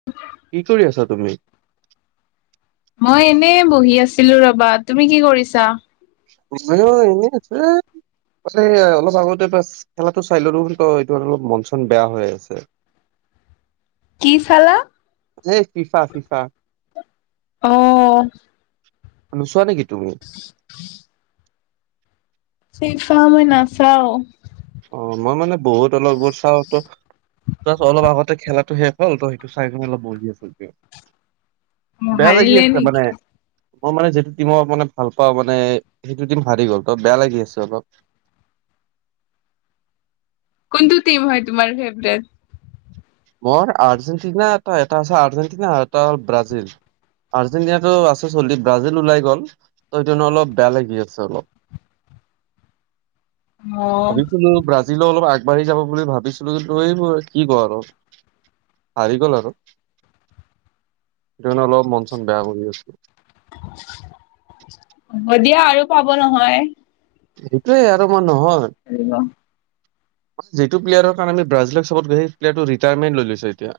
[unintelligible] কি কৰি আছা তুমি মই এনে বহি আছিলো ৰ'বা তুমি কি কৰিছা মইও এনেই আছোঁ মানে অলপ আগতে বা খেলাটো চাই ললো ত এইটো অলপ মন চন বেয়া হৈ আছে কি চালা এ ফিফা ফিফা অ' নোচোৱা নেকি তুমি [unintelligible] ফিফা মই নাচাওঁ অ মই মানে বহুত অলপবোৰ চাওঁতো ত অলপ আগতে খেলাটো শেষ হ'ল ত সটো চাই অলপ বহি আছোঁ এতিয়া। অ বেয়া লাগি হাৰিলে আছে মানে নেকি? মই মানে যিটো টিমৰ মানে ভাল পাও মানে সেইটো টিম হাৰি গ'ল ত বেয়া লাগি আছে অলপ কোনটো টিম হয় তোমাৰ ফেভৰেট মই আৰ্জেণ্টিনা এটা এটা আছে আৰ্জেণ্টিনা আৰু এটা হ'ল ব্ৰাজিল আৰ্জেণ্টিনাটো আছে চলি ব্ৰাজিল ওলাই গ'ল ত [unintelligible] অলপ বেয়া লাগি আছে অলপ অ' ভাবিছিলো ব্ৰাজিল লৈ অলপ আগবাঢ়ি যাব বুলি ভাবিছিলো কিন্তু এইবোৰ কি কয় আৰু হাৰি গ'ল আৰু সেইটো কাৰণে অলপ মন চন বেয়া কৰি আছোঁ হ'ব দিয়া আৰু পাব নহয় সেইটোয়ে আৰু মই নহয় [unintelligible] যিটো প্লেয়াৰ কাৰণে ব্ৰাজিলক [unintelligible] ৰিটায়াৰমেট লৈ লৈছে এতিয়া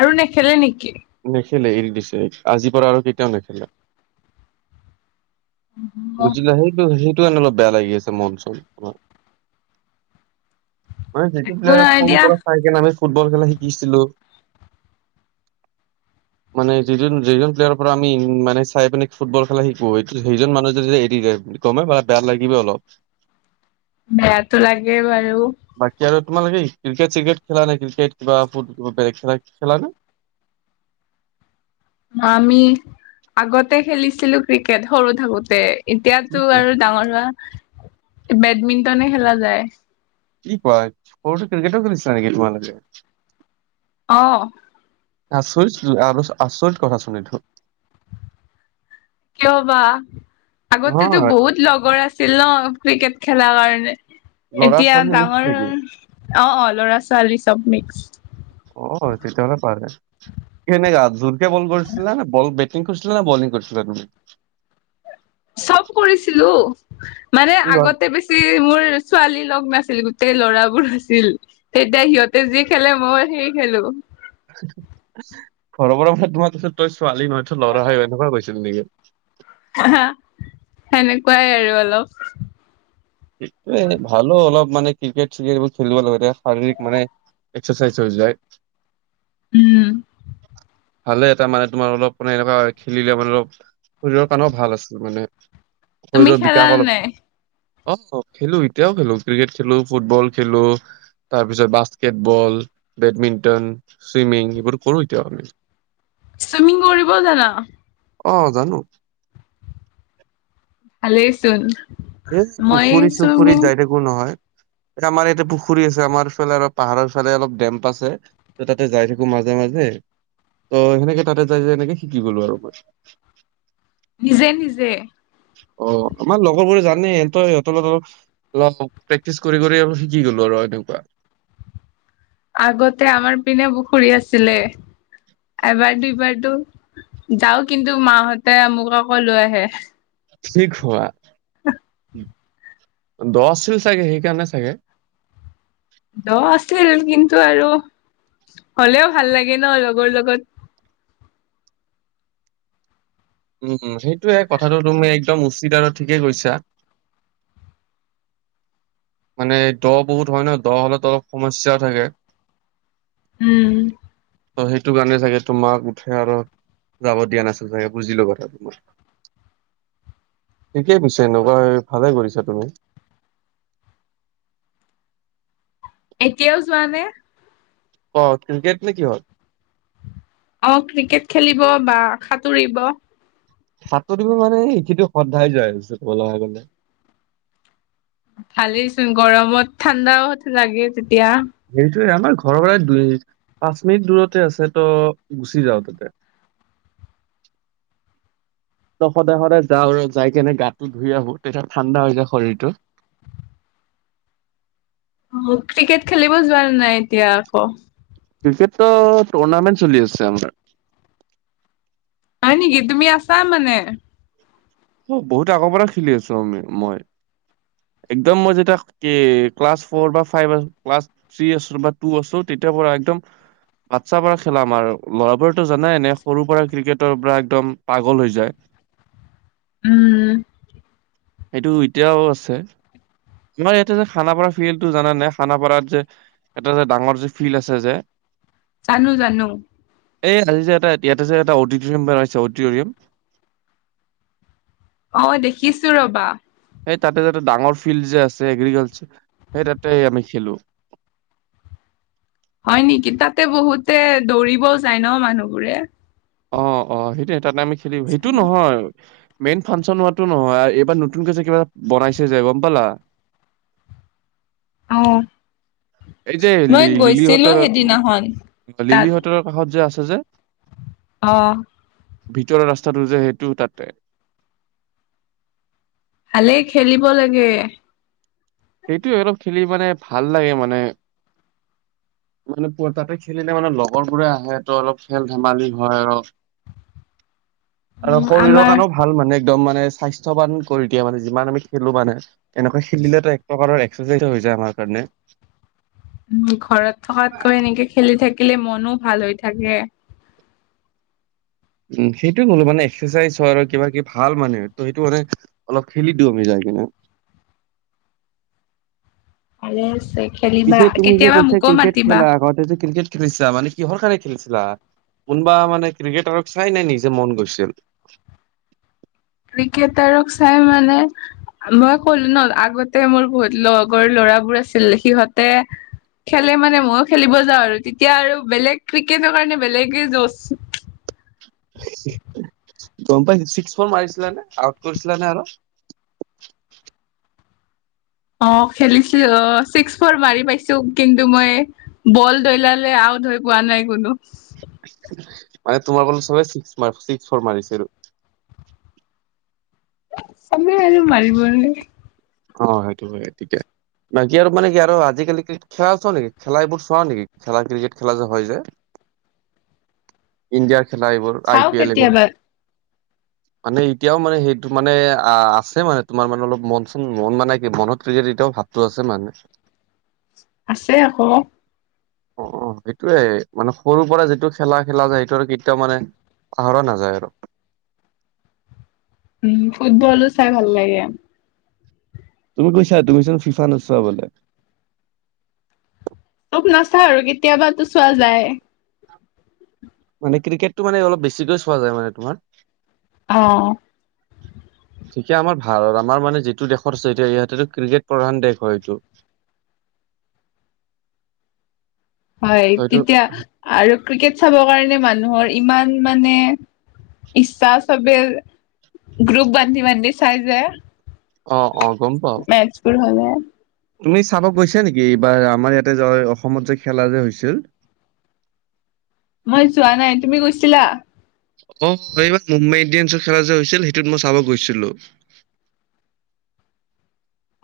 আৰু নেখেলে নেকি নেখেলে এৰি দিছে আজিৰ পৰা আৰু কেতিয়াও নেখেলে। অ বুজিলা সেইটো, সেইটো কাৰনে অলপ বেয়া লাগি আছে মন চন তোমাৰ। মানে যিটো একো প্লেয়াৰ নাই সৰুৰ দিয়া পৰা চাই কেনে আমি ফুটবল খেলা শিকিছিলো মানে যিজন, যিজন প্লেয়াৰৰ পৰা আমি মানে চাই পিনে ফুটবল খেলা শিকো সেইজন মানুহ যদি এৰি যায় গমে পা বেয়া লাগিব অলপ। বেয়াতো লাগে বাৰু। বাকী আৰু তোমালোকে ক্ৰিকেট, চিকেট খেলা নে, ক্ৰিকেট কিবা ফুটবল বেলেগ খেলা, খেলা নে? আমি, আগতে খেলিছিলো ক্ৰিকেট সৰু থাকোতে। কি এতিয়াতো কোৱা আৰু ডাঙৰ হোৱা, বেডমিণ্টনে খেলা যায়। কি কয়, সৰুতো ক্ৰিকেটও খেলিছিল নেকি তোমালোকে? অ'। আচৰিত, আচৰিত কথাচোন এইটো। কিয় বা, আগতেতো নহয় বহুত লগৰ আ ছিল ন, ক্ৰিকেট খেলা কাৰণে, ল'ৰা এতিয়া ছোৱালী মিক্স ডাঙৰ নেকি? অ', অ' ল'ৰা-ছোৱালী চব মিক্স। অ', তেতিয়া হ'লে পাৰে। কেনেকুৱা জোৰকে বল কৰিছিলা না, বল বেটিং কৰিছিল না, বলিং কৰিছিল তুমি? চব কৰিছিলো, মানে কি কয় আগতে বেছি ছি মোৰ ছোৱালী লগ নাছিল, গোটেই ল'ৰাবোৰ আছিল তেতিয়া সিহঁতে যি খেলে, মইও সেই খেলো। ঘৰ পৰা তোমাক তই ছোৱালী নহয়, তই ল'ৰা হয়, এনেকুৱা কৈছিল নেকি? হা, সেনেকুৱাই আৰু অলপ। এই, ভালো অলপ মানে ক্ৰিকেট চিকেট এইবোৰ খেলিব লাগে, শাৰীৰিক মানে এক্সাৰচাইজ হৈ যায়। উম। ভালে তাৰ মানে তোমাৰ অলপ মানে এনেকুৱা খেলিলে মানে অলপ, শৰীৰৰ কাৰণেও ভাল আছে, মানে তুমি শৰীৰৰ খেলা বিকাশ নে অলপ নাই? অ', খেলো, এতিয়াও খেলো ক্ৰিকেট খেলো, ফুটবল খেলো। তাৰপিছত বাস্কেটবল, বেডমিণ্টন চুইমিং এইবোৰ কৰোঁ এতিয়াও। চুইমিং কৰিবও জানা? অ', জানো। ভালেই চোন। এই পুখুৰী চুখুৰীত যায় থাকোঁ নহয়। আমাৰ ইয়াতে পুখুৰী আছে, আমাৰ ফালে অলপ পাহাৰৰ ফালে অলপ ডেম্প আছে। ত' তাতে যায় থাকো মাজে মাজে, ত' সেনেকে তাতে যায়, যায় সনেকে শিকি গলো আৰু মই। নিজে নিজে? অ', আমাৰ লগৰ বোৰে জানে সিহঁতই, সিহঁতৰ লগত অলপ প্ৰেক্টিচ কৰি, কৰি অলপ শিকি গলো আৰু এনেকুৱা। আগতে আমাৰ পিনে পুখুৰী আছিলে। এবাৰ দুবাৰতো যাওঁ, কিন্তু মাহঁতে মোক আকৌ লৈ আহে। কি কোৱা, দ আছিল চাগে সেইকাৰণে চাগে। দ আছিল, কিন্তু আৰু হ'লেও ভাল লাগে ন, লগৰ লগত। উম, উম সেইটোৱে কথাটো তুমি একদম উচিত, আৰু ঠিকেই কৈছা। মানে দ বহুত হ'য় ন, দ হ'লে অলপ সমস্যাও থাকে। উম ত সেইটো কাৰণে চাগে তোমাক উঠে আৰু যাব দিয়া নাছিল চাগে, বুজিলো কথাটো মই ঠিকেই পিছে এনেকুৱা ভালে কৰিছা তুমি এতিয়াও যোৱা নে? অ ক্ৰিকেট নে কিহত অ ক্ৰিকেট খেলিব বা সাঁতুৰিব সাঁতুৰিব মানে এইকেইদিন সদায় যাই আছোঁ কবলে গ'লে ভালেচোন গৰমত ঠাণ্ডাও লাগে তেতিয়া সেইটোৱে আমাৰ ঘৰৰ পৰাই দুই পাঁচ মিনিট দূৰতে আছে তো গুচি যাও তাতে [inaudible] ত সদায় সদায় যাওঁ আৰু যায় কেনে গাটো ধুই আহো তেতিয়া ঠাণ্ডা হৈ যায় শৰীৰটো অ ক্ৰিকেট খেলিব যোৱা নে নাই এতিয়া আকৌ ক্ৰিকেটো টুৰ্ণামেণ্ট চলি আছে আমাৰ হয় নেকি তুমি আছা মানে অ বহুত আগৰ পৰা খেলি আছো আমি মই একদম মই যেতিয়া কি ক্লাছ ফ'ৰ বা ফাইভ ক্লা থ্ৰী আছো বা টু আছো তেতিয়াৰ পৰা একদম বাচ্ছাৰ পৰা খেলা আমাৰ ল'ৰাৰতো জানাই নে সৰু পৰা ক্ৰিকেটৰ পৰা একদম পাগল হৈ যায় উম সেইটো এতিয়াও আছে তোমাৰ ইয়াতে যে খানাপাৰা ফিল্ডটো জান নাই খানাপাৰাত যে এটা যে ডাঙৰ যে ফিল্ড আছে যে জানো জানো এই আজি যে এটা ইয়াত আছে এটা অডিৰিয়াম বনাইছে অডিটৰিয়াম অ দেখিছো ৰবা সেই তাতে ডাঙৰ ফিল্ড যে আছে এগ্ৰিকালচাৰ সেই তাতে আমি খেলো হয় নেকি তাতে বহুতে দৌৰিবও যায় ন মানুহবোৰে অ অ সেইটোৱে তাতে আমি খেলিম সেইটো নহয় মেইন ফাংচন হোৱাটো নহয় এইবাৰ নতুনকৈ যে কিবা বনাইছে যে গম পালা অ এই যে মই লি গৈছিলো লিলিহঁতৰৰ সেইদিনাখন তাত লিলিহঁতৰৰ কাষত যে আছে যে অ ভিতৰৰ ৰাস্তাটো যে সেইটো তাতে ভালেই খেলিব লাগে সেইটোৱে অলপ খেলি মানে ভাল লাগে মানে মানে তাতে খেলিলে মানে লগৰবোৰে আহে ত অলপ খেল ধেমালি হয় আৰু উ আৰু শৰীৰৰ আমাৰ কাৰণেও ভাল মানে একদম মানে স্বাস্থ্যৱান কৰি দিয়া মানে যিমান আমি খেলো মানে এনেকুৱা খেলিলেতো এক প্ৰকাৰৰ এক্সাৰচাইজ হৈ যায় আমাৰ কাৰণে উম ঘৰত থকাতকৈ এনেকে খেলি থাকিলে মনো ভাল হৈ থাকে উম সেইটোয়ে কলো মানে এক্সাৰচাইজ হয় আৰু কিবা কিবি ভাল মানে ত সেইটো মানে অলপ খেলি দিও আমি যাই কিনে ভালেই আছে খেলিবা পিছে তুমি যে কেতিয়াবা কৈছা মোকো ক্ৰিকেট মাতিবা খেলা আগতে যে ক্ৰিকেট খেলিছিলা মানে কিহৰ কাৰণে খেলিছিলা, কোনোবা মানে ক্ৰিকেটাৰক চাই নাই, নেকি যে মন গৈছিল? ক্ৰিকেটাৰক, চাই মানে মই কলো ন, আগতে মোৰ বহুত লগৰ ল'ৰাবোৰ আছিল সিহঁতে খেলে মানে ময়ো খেলিব যাওঁ আৰু তেতিয়া আৰু বেলেগ ক্ৰিকেটৰ কাৰণে বেলেগে যৌচ। গম পাইছিল, ছিক্স ফৰ মাৰিছিল নে, আউট কৰিছিল নে আৰু। অ, খেলিছিলো অ, ছিক্স, ফৰ, মাৰি পাইছো, কিন্তু মই বল দৈলালে, আউট হৈ পোৱা নাই কোনো। মানে তোমাৰ বলত ছিক্স-ছিক্স, ফৰ মাৰিছিল। [inaudible] অ, সেইটো হয়ে, তেতিয়া। বাকী আৰু মানে কি আৰু, আজিকালি ক্ৰিকেট খেলা, চলে চোৱা নেকি, খেলা এইবোৰ চোৱা নেকি খেলা, ক্ৰিকেট খেলা যে হয় যে। ইণ্ডিয়াৰ খেলা, এইবোৰ চাও আই, পি, এল, এইবোৰ। কেতিয়াবা মানে এতিয়াও মানে, সেইটো মানে অ, আছে মানে তোমাৰ মানে অলপ মন মন, মানে কি, মনত ক্ৰিকেট এতিয়াও ভাবটো আছে মানে। আছে আকৌ। অ, সেইটোয়ে মানে সৰুৰ পৰা যিটো খেলা, খেলা যায় সেইটো আৰু কেতিয়া মানে পাহৰা নাযায় আৰু। উম, ফুটবলো চাই ভাল লাগে। তুমি কৈছা, তুমি চোন ফি, ফায়াৰ নোচোৱা বোলে। নাচায়ে আৰু কেতিয়াবাতো চোৱা যায়। মানে ক্ৰিকেটো মানে, অলপ বেছিকৈ চোৱা যায় মানে তোমাৰ। অ, এতিয়া আমাৰ ভাৰত হ'ল, আমাৰ মানে যিটো দেশত আছে, এতিয়া ইহঁতে ক্ৰিকেট প্ৰধান দেশ হয় এইটো। [inaudible] হয়, হয়টো তেতিয়া আৰু ক্ৰিকেট চাব কাৰণে, মানুহৰ ইমান মানে ইচ্ছা চবে, গ্ৰুপ বান্ধি, বান্ধি, চাই যে। অ, অ, গম পাওঁ। তোৰ ভাল নে? তুমি চাব গৈছা নেকি, এইবাৰ আমাৰ ইয়াতে যে, অসমত যে, খেলা যে হৈছিল? মই যোৱা নাই, তুমি গৈছিলা? অ, এইবাৰ মুম্বাই ইণ্ডিয়ানছৰ খেলা যে হৈছিল, সেইটোত মই চাব গৈছিলো।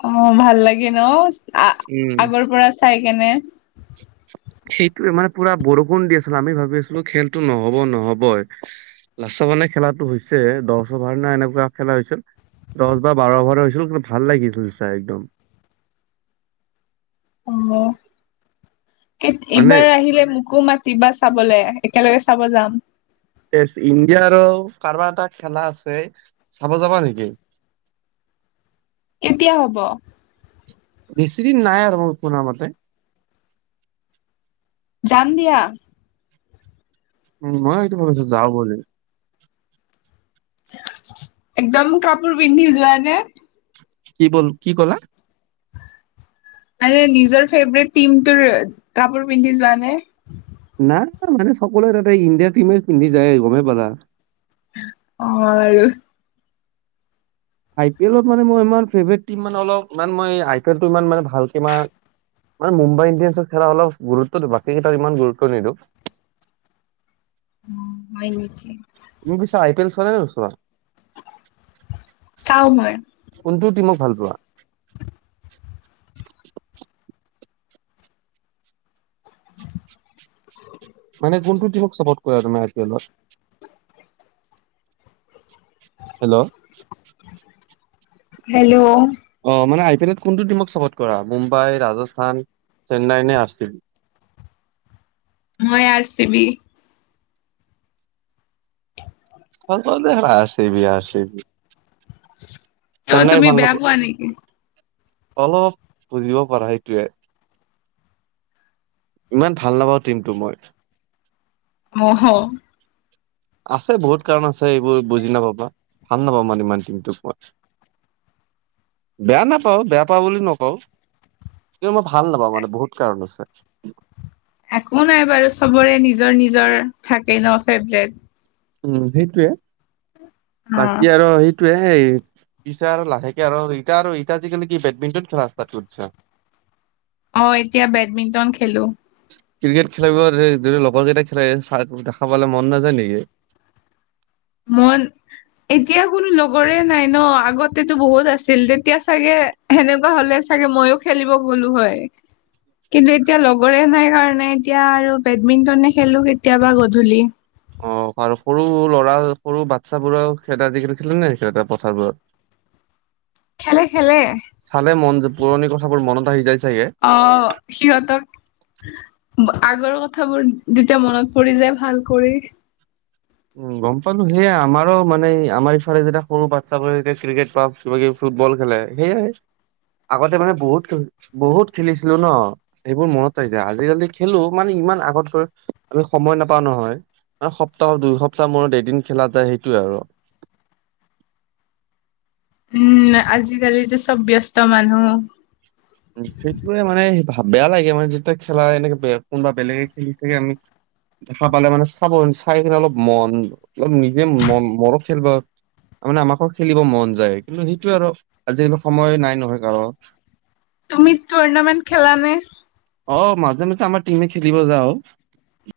অ, ভাল লাগে ন, উম আগৰ পৰা চাই কেনে। সেইটো মানে পুৰা, বৰষুণ দি আছিল, আমি ভাবি আছিলো খেলতো নহ'ব, নহ'বই। লাষ্টত মানে খেলাটো হৈছে, দহ অভাৰ নে, এনেকুৱা খেলা হৈছিল। দহ বা বাৰ অভাৰ হৈছিল, কিন্তু ভাল লাগিছিল চাই একদম। অ, মানে এইবাৰ আহিলে মোকো, মা তিবা, চাবলে একেলগে চাব যাম। তে, ইণ্ডিয়াৰো কাৰোবাৰ এটা খেলা আছে, চাব যাবা নেকি? এতিয়া হ'ব? বেছিদিন নাই আৰু মই শুনা মতে। যাম দিয়া। উম, মই সেইটো ভাবিছো যাওঁ বুলি। একদম, কাপোৰ পিন্ধি যোৱা নে? কি, ব-কি ক'লা? মানে নিজৰ ফেভৰেট টিম টোৰ কাপোৰ পিন্ধি যোৱা নে? নাই মানে সকলোৱে তাতে ইণ্ডিয়া টিমে পিন্ধি যায় গমেই পালা। অ আৰু। আই পি এলত মানে মই ই ফেভটট মানে অলপ ইমান মই আই পি এলটো ইমান ভালকে ই- মান মুমাই ইণ্ডিয়ানছৰ খেলা অলপ গুৰুত্ব দিয়ো বাকী কেইটাত ইমান গুৰুত্ব নিদিওঁ। হয় নেকি? তুমি পিছে আই পি এল চোৱানে নোচোৱা? চাও মই। কোনটো টিমক ভাল পোৱা? মানে কোনটো টিমক ছাপৰ্ট কৰা তুমি আই পি এলৰ? হেল্ল' হেল্ল' অ মানে আই পি এলত কোনটো টিমক চাপৰ্ট কৰা মুম্বাই, ৰাজস্থান, চেন্নাই নে আৰ চি বি? মই আৰ ছি বি। অকল R C B R C B. অ চেন্নাই তুমি ভাল বেয়া নোপোৱা? পোৱা নেকি? অলপ বুজিব পাৰা সেইটোয়ে। ইমান ভাল নাপাও টিমটো মই। অ' হ' আছে বহুত কাৰণ আছে এইবোৰ বুজি নাপাবা ভাল নাপাবা মান ইমান টিমটোক মই। বেয়া নাপাও বেয়া পাওঁ বুলি নকওঁ। কিন্তু মই ভাল নাপাওঁ মানে বহুত কাৰণ আছে। একো নাই বাৰু চবৰে নিজৰ নিজৰ থাকে ন ফেভৰেট। উম সেইটয়ে। বাকি আৰু সেই- টোৱে সেই পিছে আৰু লাহেকে আৰু এতিয়া আৰু এতিয়া আজিকালি কি বেডমিন্টন খেলা ৰাস্তাত কৰিছা? [inaudible] অ এতিয়া বেডমিণ্টন খেলো। ক্ৰিকেট খেলিব যদি লগৰ কেইটা খেলে দেখা পালে মন নাযায় নেকি? মন, এতিয়া কোনো লগৰে নাই ন আগতেতো বহুত আছিল তেতিয়া চাগে- সেনেকুৱা হ'লে চাগে ময়ো খেলিব গলো হয়। কিন্তু এতিয়া লগৰে নাই কাৰণে এতিয়া আৰু বেডমিণ্টনে খেলো কেতিয়াবা গধূলি। অ আৰু সৰু ল'ৰা সৰু বাচ্ছাবোৰ খা যি খেলে নাই পথাৰবোৰত? [unintelligible] খেলে খেলে। চালে মন যে পুৰণি কথাবোৰ মনত আহি যায় চাগে? অ' সিহঁতক- আগৰ কথাবোৰ যেতিয়া মনত পৰি যায় ভাল কৰি। উম গম পালো সেয়া আমাৰো মানে আমাৰ ইফালে যেতিয়া সৰু বাচ্ছা বোৰে যেতিয়া ক্ৰিকেট বা- কিবা কিবি ফুটবল খেলে সেয়াই আগতে মানে বহুত বহুত খেলিছিলো ন। সেইবোৰ মনত আহি যায়। আজিকালি খেলো মানে ইমান আগতকৈ আমি সময় নাপাওঁ নহয়। মানে সপ্তাহত দুই সপ্তাহ মূৰত এদিন খেলা যায় সেইটোয়ে আৰু। উম আজিকালি যে চব ব্যস্ত মানুহ। উম সেইটোয়ে মানে বেয়া লাগে মানে যেতিয়া খেলা হয় এনেকে কোনোবা বেলেগে খেলি থাকে আমি- দেখা পালে মানে চাব চাই কিনে অলপ মন অ নিজে মন মনত খেলিব- মানে আমাকো খেলিব মন যায়। কিন্তু সেইটোয়ে আৰু আজিকালি সময় নাই নহয় কাৰোঁ। তুমি টুৰ্নামেণ্ট খেলা নে? অ', মাজে মাজে আমাৰ টিমে খেলিব যাওঁ।